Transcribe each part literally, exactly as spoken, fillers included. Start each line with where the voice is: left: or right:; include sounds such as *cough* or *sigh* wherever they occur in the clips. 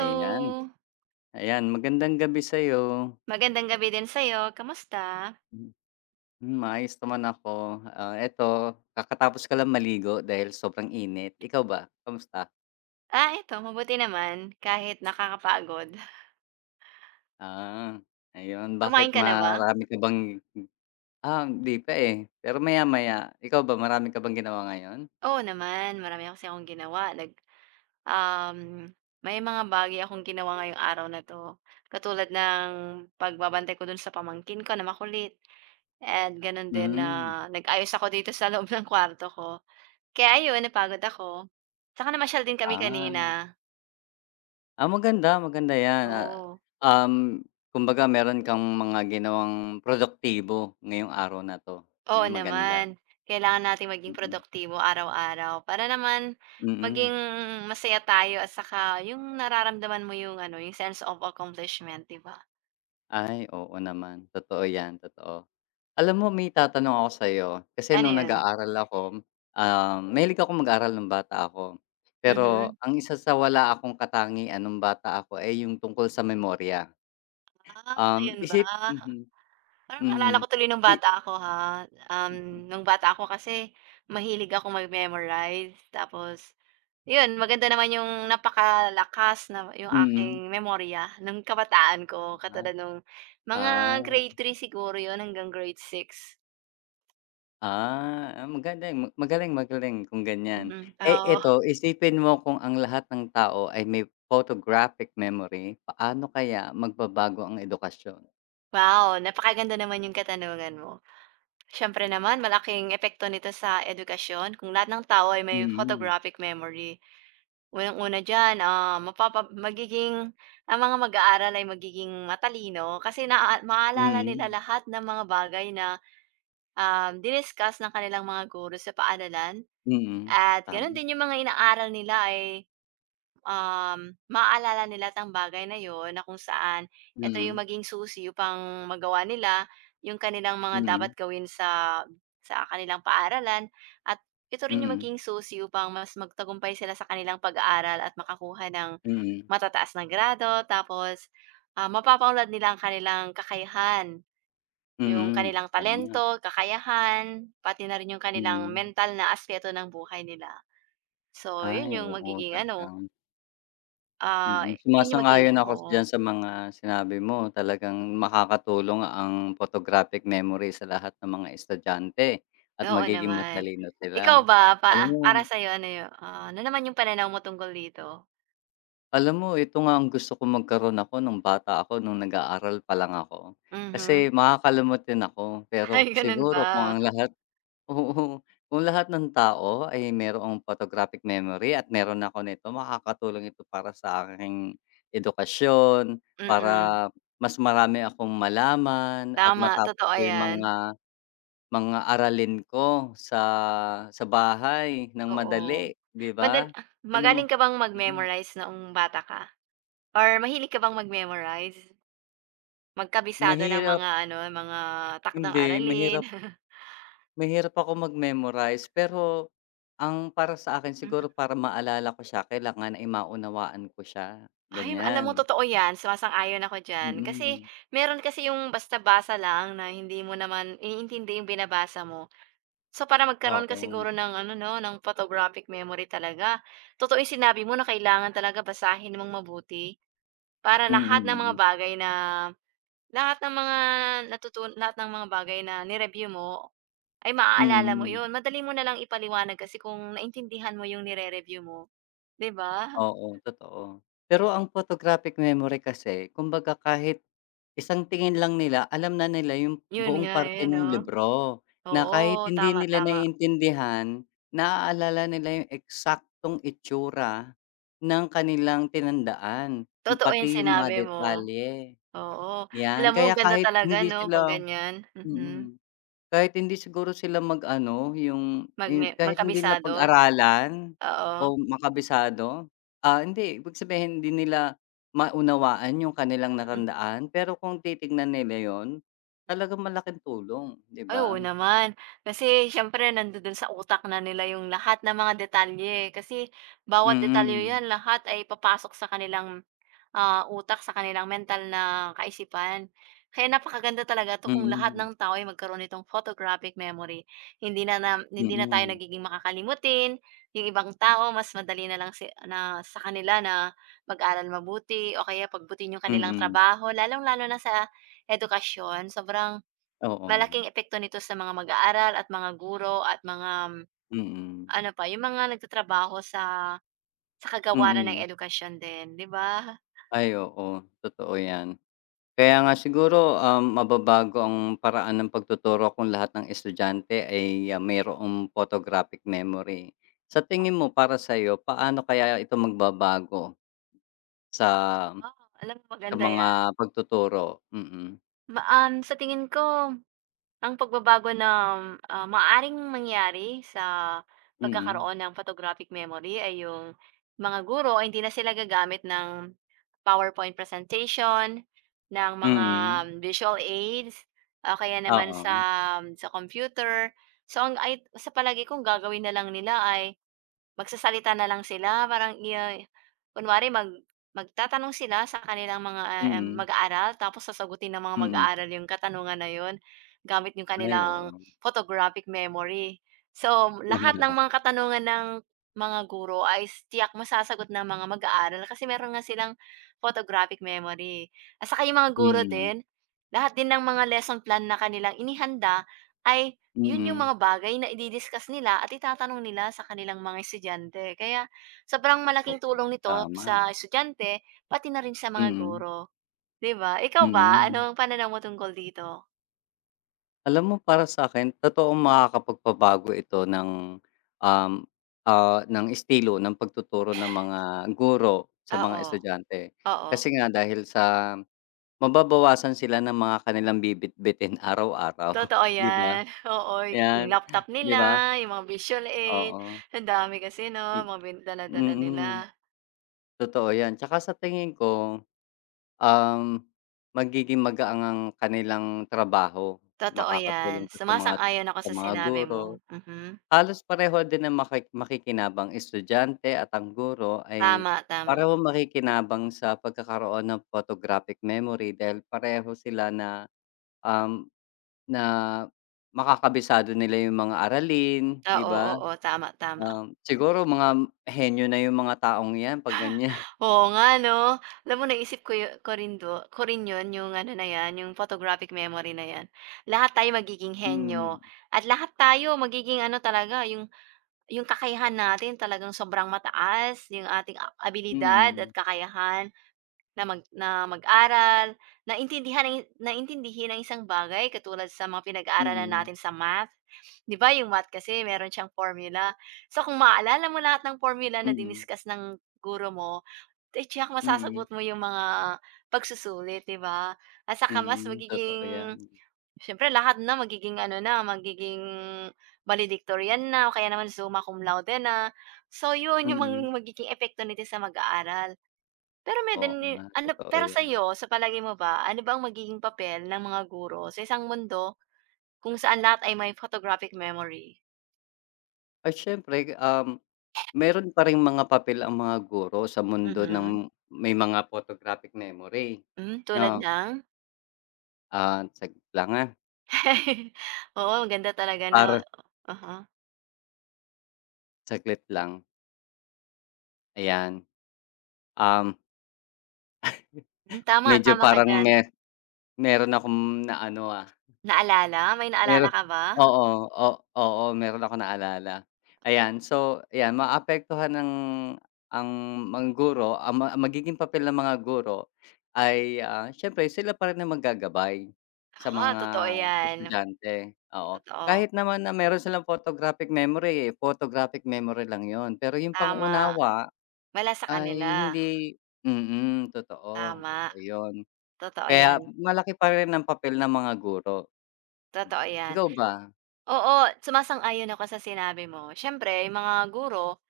left: Ayan, ayan magandang gabi sa'yo.
right: Magandang gabi din sa'yo, kamusta?
left: Hmm, Maayos naman ako. Ah, eto kakatapos ko lang maligo dahil sobrang init. Ikaw ba, kamusta?
right: Ah, eto mabuti naman kahit nakakapagod.
left: Ah, ayun, bakit
right: Kumain ka na ba?
left: marami ka bang ah, hindi pa, eh, pero maya-maya. Ikaw ba, marami ka bang ginawa ngayon?
right: Oo naman, marami kasi akong ginawa nag um, May mga bagay akong ginawa ngayong araw na 'to. Katulad ng pagbabantay ko dun sa pamangkin ko na makulit at ganun din na
left: Hmm.
right: nag-ayos ako dito sa loob ng kwarto ko. Kaya ayun, napagod ako. Tsaka namasyal din kami
left: Ah.
right: kanina.
left: Ah, maganda, maganda 'yan, ah,
right: Oo.
left: um, kumbaga meron kang mga ginawang produktibo ngayong araw na 'to, 'yun
right: Oo
left: ang maganda.
right: naman. Kailangan nating maging
left: Mm,
right: produktibo araw-araw para naman
left: mm.
right: maging masaya tayo at saka yung nararamdaman mo yung ano, yung sense of accomplishment, 'di ba?
left: Ay, oo naman. Totoo 'yan, totoo. Alam mo, may itatanong ako sa'yo, kasi
right: Ano
left: nung
right: yun?
left: nag-aaral ako, um, mahilig ako mag-aral nung bata ako. Pero
right: Mhm.
left: ang isa sa wala akong katangian nung bata ako ay yung tungkol sa memorya.
right: Ah,
left: Um,
right: yun ba?
left: isip. Mhm,
right: Parang naalala
left: mm.
right: ko tuloy nung
left: I.
right: bata ako, ha. Um, nung bata ako kasi mahilig ako mag-memorize tapos yun maganda naman yung napakalakas na yung
left: Mm.
right: aking memorya nung kabataan ko katulad nung
left: Ah,
right: mga grade three siguro yun hanggang grade six.
left: ah, ah, magaling, magaling, magaling kung ganyan.
right: Mhm,
left: Eh,
right: oo.
left: eto, isipin mo kung ang lahat ng tao ay may photographic memory, paano kaya magbabago ang edukasyon?
right: Wow, napakaganda naman yung katanungan mo. Siyempre naman malaking epekto nito sa edukasyon kung lahat ng tao ay may
left: Mm,
right: photographic memory. Unang-una diyan, ah, mapapa magiging ang mga mag-aaral ay magiging matalino kasi naa maaalala nila
left: mm,
right: lahat ng mga bagay na, um, diniscuss ng kanilang mga guro sa paaralan
left: mm,
right: at gano'n
left: tama,
right: din yung mga inaaral nila ay Um, maaalala nila 'tong bagay na 'yon na kung saan ito yung
left: mm,
right: maging susi upang magawa nila yung kanilang mga dapat
left: mm,
right: gawin sa sa kanilang paaralan at ito rin yung
left: mm,
right: maging susi upang mas magtagumpay sila sa kanilang pag-aaral at makakuha ng
left: mm,
right: matataas na grado tapos, ah, mapapaunlad nila ang kanilang kakayahan, yung
left: mm,
right: kanilang
left: tama,
right: talento, kakayahan, pati na rin yung kanilang
left: mm.
right: mental na aspeto ng buhay nila. So, yun
left: Ay,
right: yung
left: oo,
right: magiging ano.
left: talagang
right: Ah,
left: mm,
right: yun yung maging,
left: sumasang-ayon ako
right: oo,
left: diyan sa mga sinabi mo. Talagang makakatulong ang photographic memory sa lahat ng mga estudyante at
right: oo
left: magiging
right: naman.
left: matalino
right: Ikaw
left: sila.
right: ba,
left: Alam
right: pa
left: mo
right: para sa'yo, ano yu ah, ano naman yung pananaw mo tungkol dito?
left: alam mo ito nga ang gusto kong magkaroon ako nung bata ako, nung nag-aaral pa lang ako. Kasi
right: Mhm. *laughs*
left: makakalimot din ako,
right: Ay
left: pero
right: ganun
left: siguro kung
right: ba?
left: ang lahat. Oo, kung lahat ng tao ay merong photographic memory at meron ako nito, makakatulong ito para sa aking edukasyon,
right: Mm,
left: para mas marami akong malaman at
right: Tama,
left: matapos
right: totoo
left: ko yung
right: yan,
left: mga mga aralin ko sa sa bahay ng
right: oo.
left: madali, 'di
right: Madal
left: ba? Yun ang ma.
right: magaling ka bang
left: Mm.
right: mag-memorize noong bata ka? Or mahilig ka bang mag-memorize? Magkabisado ng mga
left: Mahirap,
right: ano, mga takdang
left: hindi,
right: aralin?
left: mahirap,
right: *laughs*
left: mahirap ako mag-memorize pero ang para sa akin siguro para maalala ko siya, kailangan ay maunawaan ko siya,
right: Ay, alam mo
left: ganyan.
right: totoo 'yan, sumasang-ayon ako diyan. Kasi
left: Mm,
right: meron kasi yung basta basa lang na hindi mo naman iniintindi yung binabasa mo. So, para magkaroon ka
left: oo.
right: siguro ng ano 'no, ng photographic memory talaga, totoo yung sinabi mo na kailangan talaga basahin mong mabuti para
left: Mm,
right: lahat ng mga
left: mm,
right: bagay na lahat ng mga natutun lahat ng mga bagay na nireview mo ay maaalala mo
left: mm.
right: 'yun. Madali mo na lang ipaliwanag kasi kung naintindihan mo yung nire-review mo, 'di ba?
left: Oo, totoo. Pero ang photographic memory kasi, kumbaga, kahit isang tingin lang nila alam na nila yung
right: Yun
left: buong
right: nga,
left: parte
right: eh, 'no?
left: nung libro, na kahit
right: Oo,
left: hindi
right: tama,
left: nila
right: tama.
left: naiintindihan, naaalala nila yung eksaktong itsura ng kanilang tinandaan,
right: Totoo yung
left: pati yung mga
right: sinabi mo.
left: detalye.
right: Oo.
left: Yan,
right: Alam mo
left: kaya
right: ang ganda
left: kahit
right: talaga
left: hindi
right: 'no, 'pag
left: sila.
right: ganyan. Mhm.
left: Mm. Kahit hindi siguro sila mag-ano, yung
right: Magme
left: yung kahit hindi nila
right: magkabisado,
left: pag-aralan
right: oo.
left: o makabisado, ah, hindi ibig sabihin hindi nila maunawaan yung kanilang
right: Mhm.
left: natandaan, pero kung titignan nila yun, talagang malaking tulong, 'di
right: Ay,
left: ba?
right: oo naman. Kasi siyempre nandodo'n sa utak na nila yung lahat ng mga detalye, kasi bawat detalye
left: Mm.
right: 'yan, lahat ay papasok sa kanilang ah, utak sa kanilang mental na kaisipan. Kaya napakaganda talaga 'to kung lahat
left: Mm.
right: ng tao ay magkaroon nitong photographic memory. Hindi na nam hindi na tayo
left: Mm.
right: nagiging makakalimutin, yung ibang tao mas madali na lang si na sa kanila na mag-aral mabuti o kaya pagbutin yung
left: Mm,
right: kanilang
left: mm,
right: trabaho lalong-lalo na sa edukasyon. Sobrang
left: oo.
right: malaking epekto nito sa mga mag-aaral at mga guro at mga mm,
left: Mm.
right: ano pa, yung mga nagtatrabaho sa sa kagawaran ng
left: Mm.
right: edukasyon din, 'di ba?
left: Ay, oo, totoo yan. Kaya nga siguro, um, mababago ang paraan ng pagtuturo kung lahat ng estudyante ay, ah, mayroong photographic memory. Sa tingin mo, para sa sa'yo, paano kaya ito magbabago sa
right: Oo, alam mo
left: sa
right: maganda 'yan.
left: mga pagtuturo? Mm,
right: Ma um, sa tingin ko, ang pagbabago na ah, maaaring mangyari sa
left: mm,
right: pagkakaroon ng photographic memory ay yung mga guro ay hindi na sila gagamit ng PowerPoint presentation, ng mga
left: mm,
right: visual aids, o kaya naman sa
left: oo,
right: sa computer. So, ang ay sa palagi kong gagawin na lang nila ay magsasalita na lang sila parang iya kunwari mag magtatanong sila sa kanilang mga, ah,
left: mm,
right: mag-aaral tapos sasagutin ng mga
left: mm.
right: mag-aaral yung katanungan na yun. Gamit yung
left: Ay,
right: kanilang
left: oo.
right: photographic memory. So, lahat ng mga
left: *laughs*
right: katanungan ng mga guro ay s tiyak masasagot ng mga mag-aaral kasi meron nga silang photographic memory. At saka yung mga guro
left: Mm,
right: din, lahat din ng mga lesson plan na kanilang inihanda ay yun yung
left: mm,
right: mga bagay na idi-discuss nila at itatanong nila sa kanilang mga estudyante. Kaya sobrang
left: oo,
right: malaking tulong nito
left: tama.
right: sa estudyante pati na rin sa mga
left: Mm,
right: guro, 'di ba? Ikaw ba, ano
left: mm.
right: ang pananaw mo tungkol dito?
left: Alam mo, para sa sa'kin totoong makakapagpabago ito ng, um, ah, ng estilo ng pagtuturo ng mga guro sa mga
right: Oo.
left: estudyante.
right: Oo,
left: Kasi nga dahil sa mababawasan sila ng mga kanilang bibitbitin araw-araw, *laughs*
right: totoo
left: 'di ba?
right: yan. *laughs* Oo, yung
left: 'Yan,
right: laptop
left: 'di
right: nila,
left: ba?
right: yung mga visual aid,
left: Oo,
right: ang dami kasi 'no,
left: i,
right: mga bin dala nila.
left: mm, totoo 'yan. Tsaka sa tingin ko, um, magiging magaang ang kanilang trabaho,
right: Totoo yan,
left: makakatulong 'to sa mga
right: sumasang-ayon ako
left: sa
right: sa
left: mga
right: sinabi
left: guro.
right: mo, mhm.
left: Halos pareho din ang maki makikinabang estudyante at ang guro ay
right: Tama, tama.
left: pareho makikinabang sa pagkakaroon ng photographic memory dahil pareho sila na, um, na makakabisado nila yung mga aralin, 'di
right: Oo,
left: ba?
right: oo, tama, tama.
left: Um, siguro mga henyo na yung mga taong 'yan 'pag ganyan.
right: Oo nga 'no, alam mo naisip ko yu ko rin do ko rin yun yung ano na yan, yung photographic memory na yan. Lahat tayo magiging
left: *laughs*
right: henyo
left: Mm,
right: at lahat tayo magiging ano talaga yung Yung kakayahan natin talagang sobrang mataas, yung ating a abilidad at
left: mm,
right: kakayahan na mag na mag-aral, na naintindihan ng na intindihin ang isang bagay katulad sa mga pinag-aaralan
left: mm,
right: natin sa math. 'Di ba yung math kasi meron siyang formula. So, kung maaalala mo lahat ng formula na
left: mm,
right: diniscuss ng guro mo, eh, tiyak
left: mm,
right: masasagot mo yung mga pagsusulit, 'di ba? At saka mas
left: mm, totoo 'yan.
right: magiging Siyempre lahat na magiging ano na, magiging valedictorian na o kaya naman summa cum laude na. So yun yung mang
left: Mm,
right: magiging epekto nito sa mag-aaral. Pero may
left: oo
right: din
left: nga,
right: ano
left: totoo
right: pero
left: 'yan.
right: sa'yo, sa palagi mo ba, ano ba ang magiging papel ng mga guro sa isang mundo kung saan lahat ay may photographic memory?
left: Ay, siyempre, um meron pa ring mga papel ang mga guro sa mundo
right: Mhm.
left: ng may mga photographic memory,
right: Hmm, tulad
left: 'no?
right: ng?
left: Ah, saglit lang, ah,
right: *laughs* Oo, maganda talaga 'no.
left: para
right: Uh-huh.
left: saglit lang, ayan. Um,
right: Hmm, tama,
left: Medyo
right: tama ka
left: parang
right: diyan.
left: me meron akong naano, ah.
right: Naalala? May naalala
left: Meron,
right: ka ba?
left: oo, o, oo, meron akong naalala. Ayan, so ayan maapektuhan ng ang mga guro, ang ma ang magiging papel ng mga guro ay, ah, siyempre sila pa rin ang maggagabay sa
right: Oo,
left: mga
right: totoo yan.
left: estudyante, oo.
right: Totoo,
left: Kahit naman na meron silang photographic memory, eh, photographic memory lang yon, pero yung
right: tama.
left: pangunawa
right: Wala sa
left: ay
right: kanila,
left: hindi. Mm, totoo, totoo
right: tama.
left: yon.
right: Totoo
left: Kaya
right: 'yan,
left: malaki pa rin ang papel ng mga guro,
right: totoo
left: mm.
right: 'yan.
left: Ikaw ba?
right: Oo, sumasang-ayon ako sa sinabi mo. Siyempre, yung mga guro.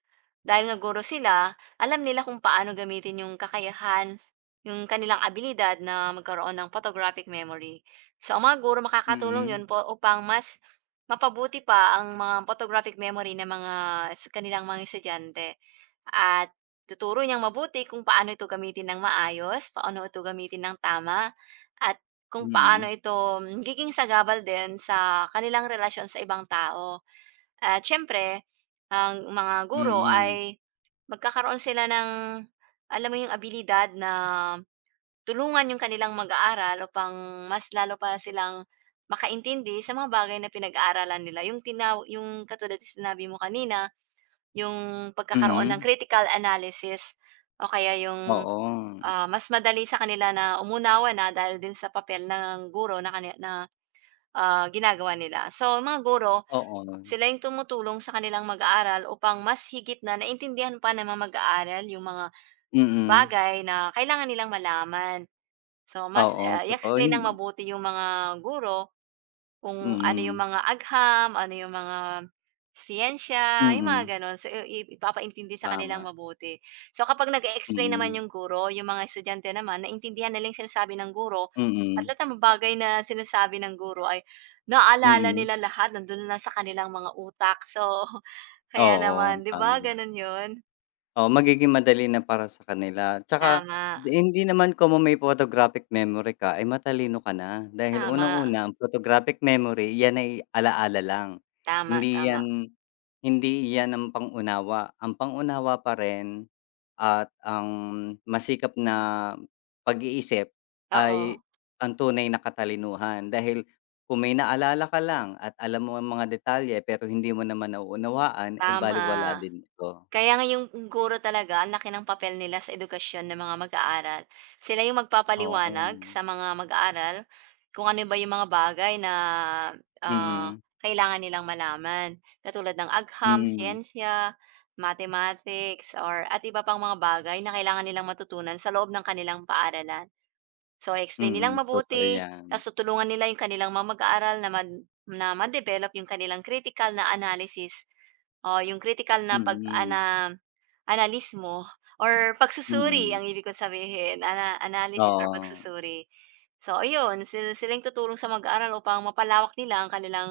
right: Dahil nga guro sila, alam nila kung paano gamitin yung kakayahan, yung kanilang abilidad na magkaroon ng photographic memory. So, ang mga guro makakatulong
left: Mm,
right: yun po upang mas mapabuti pa ang mga photographic memory ng mga s- kanilang mga estudyante. At tuturo niyang mabuti kung paano ito gamitin ng maayos, paano ito gamitin ng tama, at kung paano
left: mm,
right: ito mm, giging sagabal din sa kanilang relasyon sa ibang tao. At siyempre, ang mga guro
left: mm,
right: ay magkakaroon sila ng, alam mo yung abilidad na tulungan yung kanilang mag-aaral upang mas lalo pa silang makaintindi sa mga bagay na pinag-aaralan nila. Yung tinaw yung katulad na sinabi mo kanina, yung pagkakaroon ng
left: mm,
right: critical analysis o kaya yung,
left: oo,
right: ah, mas madali sa kanila na umunawa na dahil din sa papel ng guro na kani na, ah, ginagawa nila. So, mga guro
left: oo,
right: sila yung tumutulong sa kanilang mag-aaral upang mas higit na naintindihan pa ng mga mag-aaral yung mga
left: mm,
right: bagay na kailangan nilang malaman. So, mas,
left: oo,
right: ah,
left: totoo
right: i-explain
left: yun,
right: ng mabuti yung mga guro kung ano yung
left: mm,
right: mga agham, ano yung mga siyensya, yung
left: mm,
right: mga gano'n. So, i i ipapaintindi sa kanilang
left: tama,
right: mabuti. So, kapag nag explain naman
left: mm,
right: yung guro, yung mga estudyante naman naintindihan nila yung sinasabi ng guro at
left: mm,
right: lahat ng mga bagay na sinasabi ng guro ay naalala
left: mm,
right: nila lahat, nando'n na sa kanilang mga utak. So, *laughs* kaya
left: oo,
right: naman, 'di ba
left: tama.
right: gano'n 'yun?
left: Oo, magiging madali na para sa kanila, tsaka
right: Tama,
left: hindi naman kung may photographic memory ka ay matalino ka na, dahil
right: tama,
left: unang-una ang photographic memory yan ay ala-ala lang,
right: tama,
left: hindi
right: tama.
left: yan, hindi yan ang pang-unawa, ang pang-unawa pa rin. At ang masikap na pag-iisip
right: Oo,
left: ay ang tunay na katalinuhan. Dahil kung may naalala ka lang at alam mo ang mga detalye pero hindi mo naman nauunawaan, eh,
right: tama.
left: balewala din ito.
right: Kaya nga yung guro talaga ang laki ng papel nila sa edukasyon ng mga mag-aaral. Sila yung magpapaliwanag
left: Oo.
right: sa mga mag-aaral kung ano ba yung mga bagay na, ah,
left: Mm.
right: kailangan nilang malaman. Katulad ng agham,
left: Mm.
right: siyensya, mathematics, or at iba pang mga bagay na kailangan nilang matutunan sa loob ng kanilang paaralan. So, explain nilang
left: Mm. Totoo
right: mabuti,
left: 'yan.
right: ta's tutulungan nila yung kanilang mga mag-aaral na mad na ma-develop yung kanilang critical na analysis oh yung critical na pag
left: Mm.
right: ana analis mo or pagsusuri
left: Mm.
right: ang ibig kong sabihin, ana analysis or
left: Oo.
right: pagsusuri. So ayun, sila silang tutulong sa mag-aaral upang mapalawak nila ang kanilang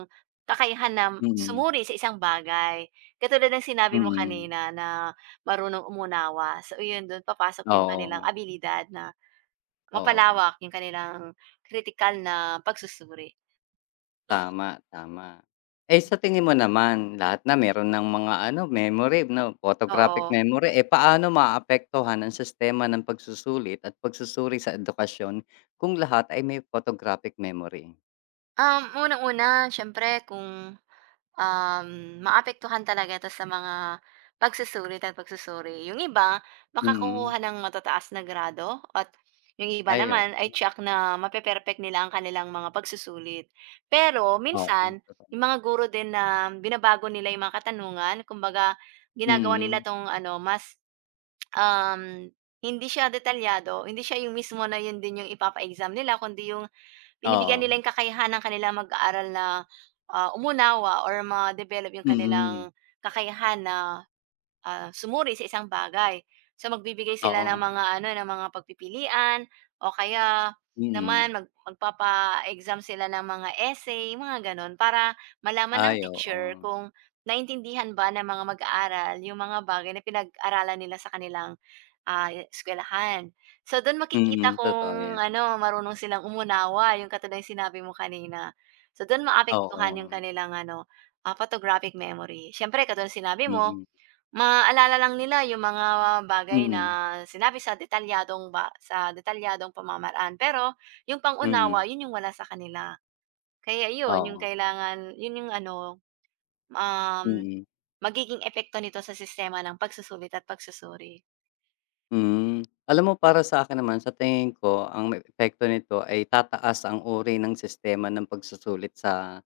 right: kakayahan na
left: Mm.
right: sumuri sa isang bagay. Katulad ng sinabi mo
left: Mm.
right: kanina na marunong umunawa. So iyon, dun papasok yung kanilang
left: Oo.
right: abilidad na
left: Oo.
right: mapalawak yung kanilang critical na pagsusuri,
left: Tama, tama. Eh, sa tingin mo naman, lahat na meron ng mga ano, memory 'no, photographic
right: oo.
left: memory, eh, paano maapektuhan ang sistema ng pagsusulit at pagsusuri sa edukasyon kung lahat ay may photographic memory?
right: Um, unang-una siyempre kung Um, maapektuhan talaga ito sa mga pagsusuri at pagsusuri. Yung iba
left: Mm.
right: makakukuha ng matataas na grado at yung iba
left: Ay, oo.
right: naman ay check na mape-perpect nila ang kanilang mga pagsusulit. Pero
left: Oo,
right: minsan
left: totoo.
right: yung mga guro din na binabago nila yung mga katanungan, kumbaga ginagawa nila
left: Mm.
right: 'tong ano mas, um, hindi siya detalyado, hindi siya yung mismo na yun din yung ipapa-exam nila kundi yung binibigyan
left: Oo.
right: nila yung kakayahan ng kanilang mag-aaral na, ah, umunawa or ma-develop yung
left: Mm.
right: kanilang kakayahan na, ah, sumuri sa isang bagay. So, magbibigay sila ng
left: Oo.
right: mga ano, ng mga pagpipilian o kaya
left: Mm.
right: naman mag magpapa-exam sila ng mga essay, mga gano'n. Para malaman ng
left: Ay, oo.
right: teacher kung naintindihan ba ng mga mag-aaral yung mga bagay na pinag-aralan nila sa kanilang Ah, eskuwelahan. So, dun makikita
left: Mm, totoo
right: kung
left: 'yan.
right: ano, marunong silang umunawa, yung katulad ng sinabi mo kanina. So, dun
left: Oo.
right: maapektuhan yung kanilang ano, ah, photographic memory. Siyempre katulad ng sinabi mo,
left: Mm.
right: maaalala lang nila yung mga bagay na
left: Mm.
right: sinabi sa detalyadong ba sa detalyadong pamamaraan. Pero yung pangunawa
left: Mm.
right: yun yung wala sa kanila. Kaya yun, yung
left: Oo.
right: kailangan yun yung ano, um,
left: Mm.
right: magiging epekto nito sa sistema ng pagsusulit at pagsusuri.
left: Hmm. Alam mo, para sa akin naman, sa tingin ko ang may epekto nito ay tataas ang uri ng sistema ng pagsusulit sa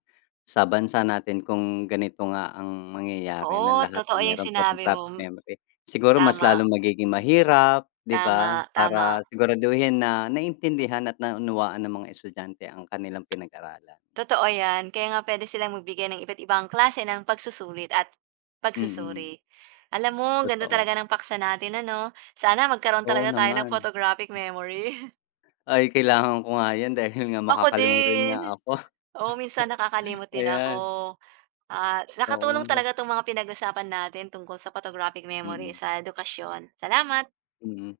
left: sa bansa natin kung ganito nga ang mangyayari na
right: Oo,
left: lahat ay
right: totoo yung
left: meron
right: sinabi
left: photographic
right: mo.
left: memory. Siguro mas
right: Tama,
left: lalong magiging mahirap, 'di
right: tama,
left: ba?
right: tama.
left: Para siguraduhin na naintindihan at naunawaan ng mga estudyante ang kanilang pinag-aralan.
right: Totoo yan. Kaya nga puwede silang magbigay ng iba't ibang klase ng pagsusulit at
left: Mm,
right: pagsusuri. Alam mo ang ganda
left: totoo.
right: talaga ng paksa natin ano? Sana magkaroon
left: Oo
right: talaga tayo ng
left: naman.
right: photographic memory. *laughs*
left: Ay, kailangan ko nga 'yan dahil nga
right: Ako
left: makakalimutan nga
right: din.
left: ako.
right: Oo, minsan nakakalimot
left: *laughs*
right: din ako.
left: Ayan,
right: Ah,
left: oo
right: nakatulong
left: nga.
right: talaga 'tong mga pinag-usapan natin tungkol sa photographic memory
left: Mm.
right: sa edukasyon. Salamat.
left: Mm,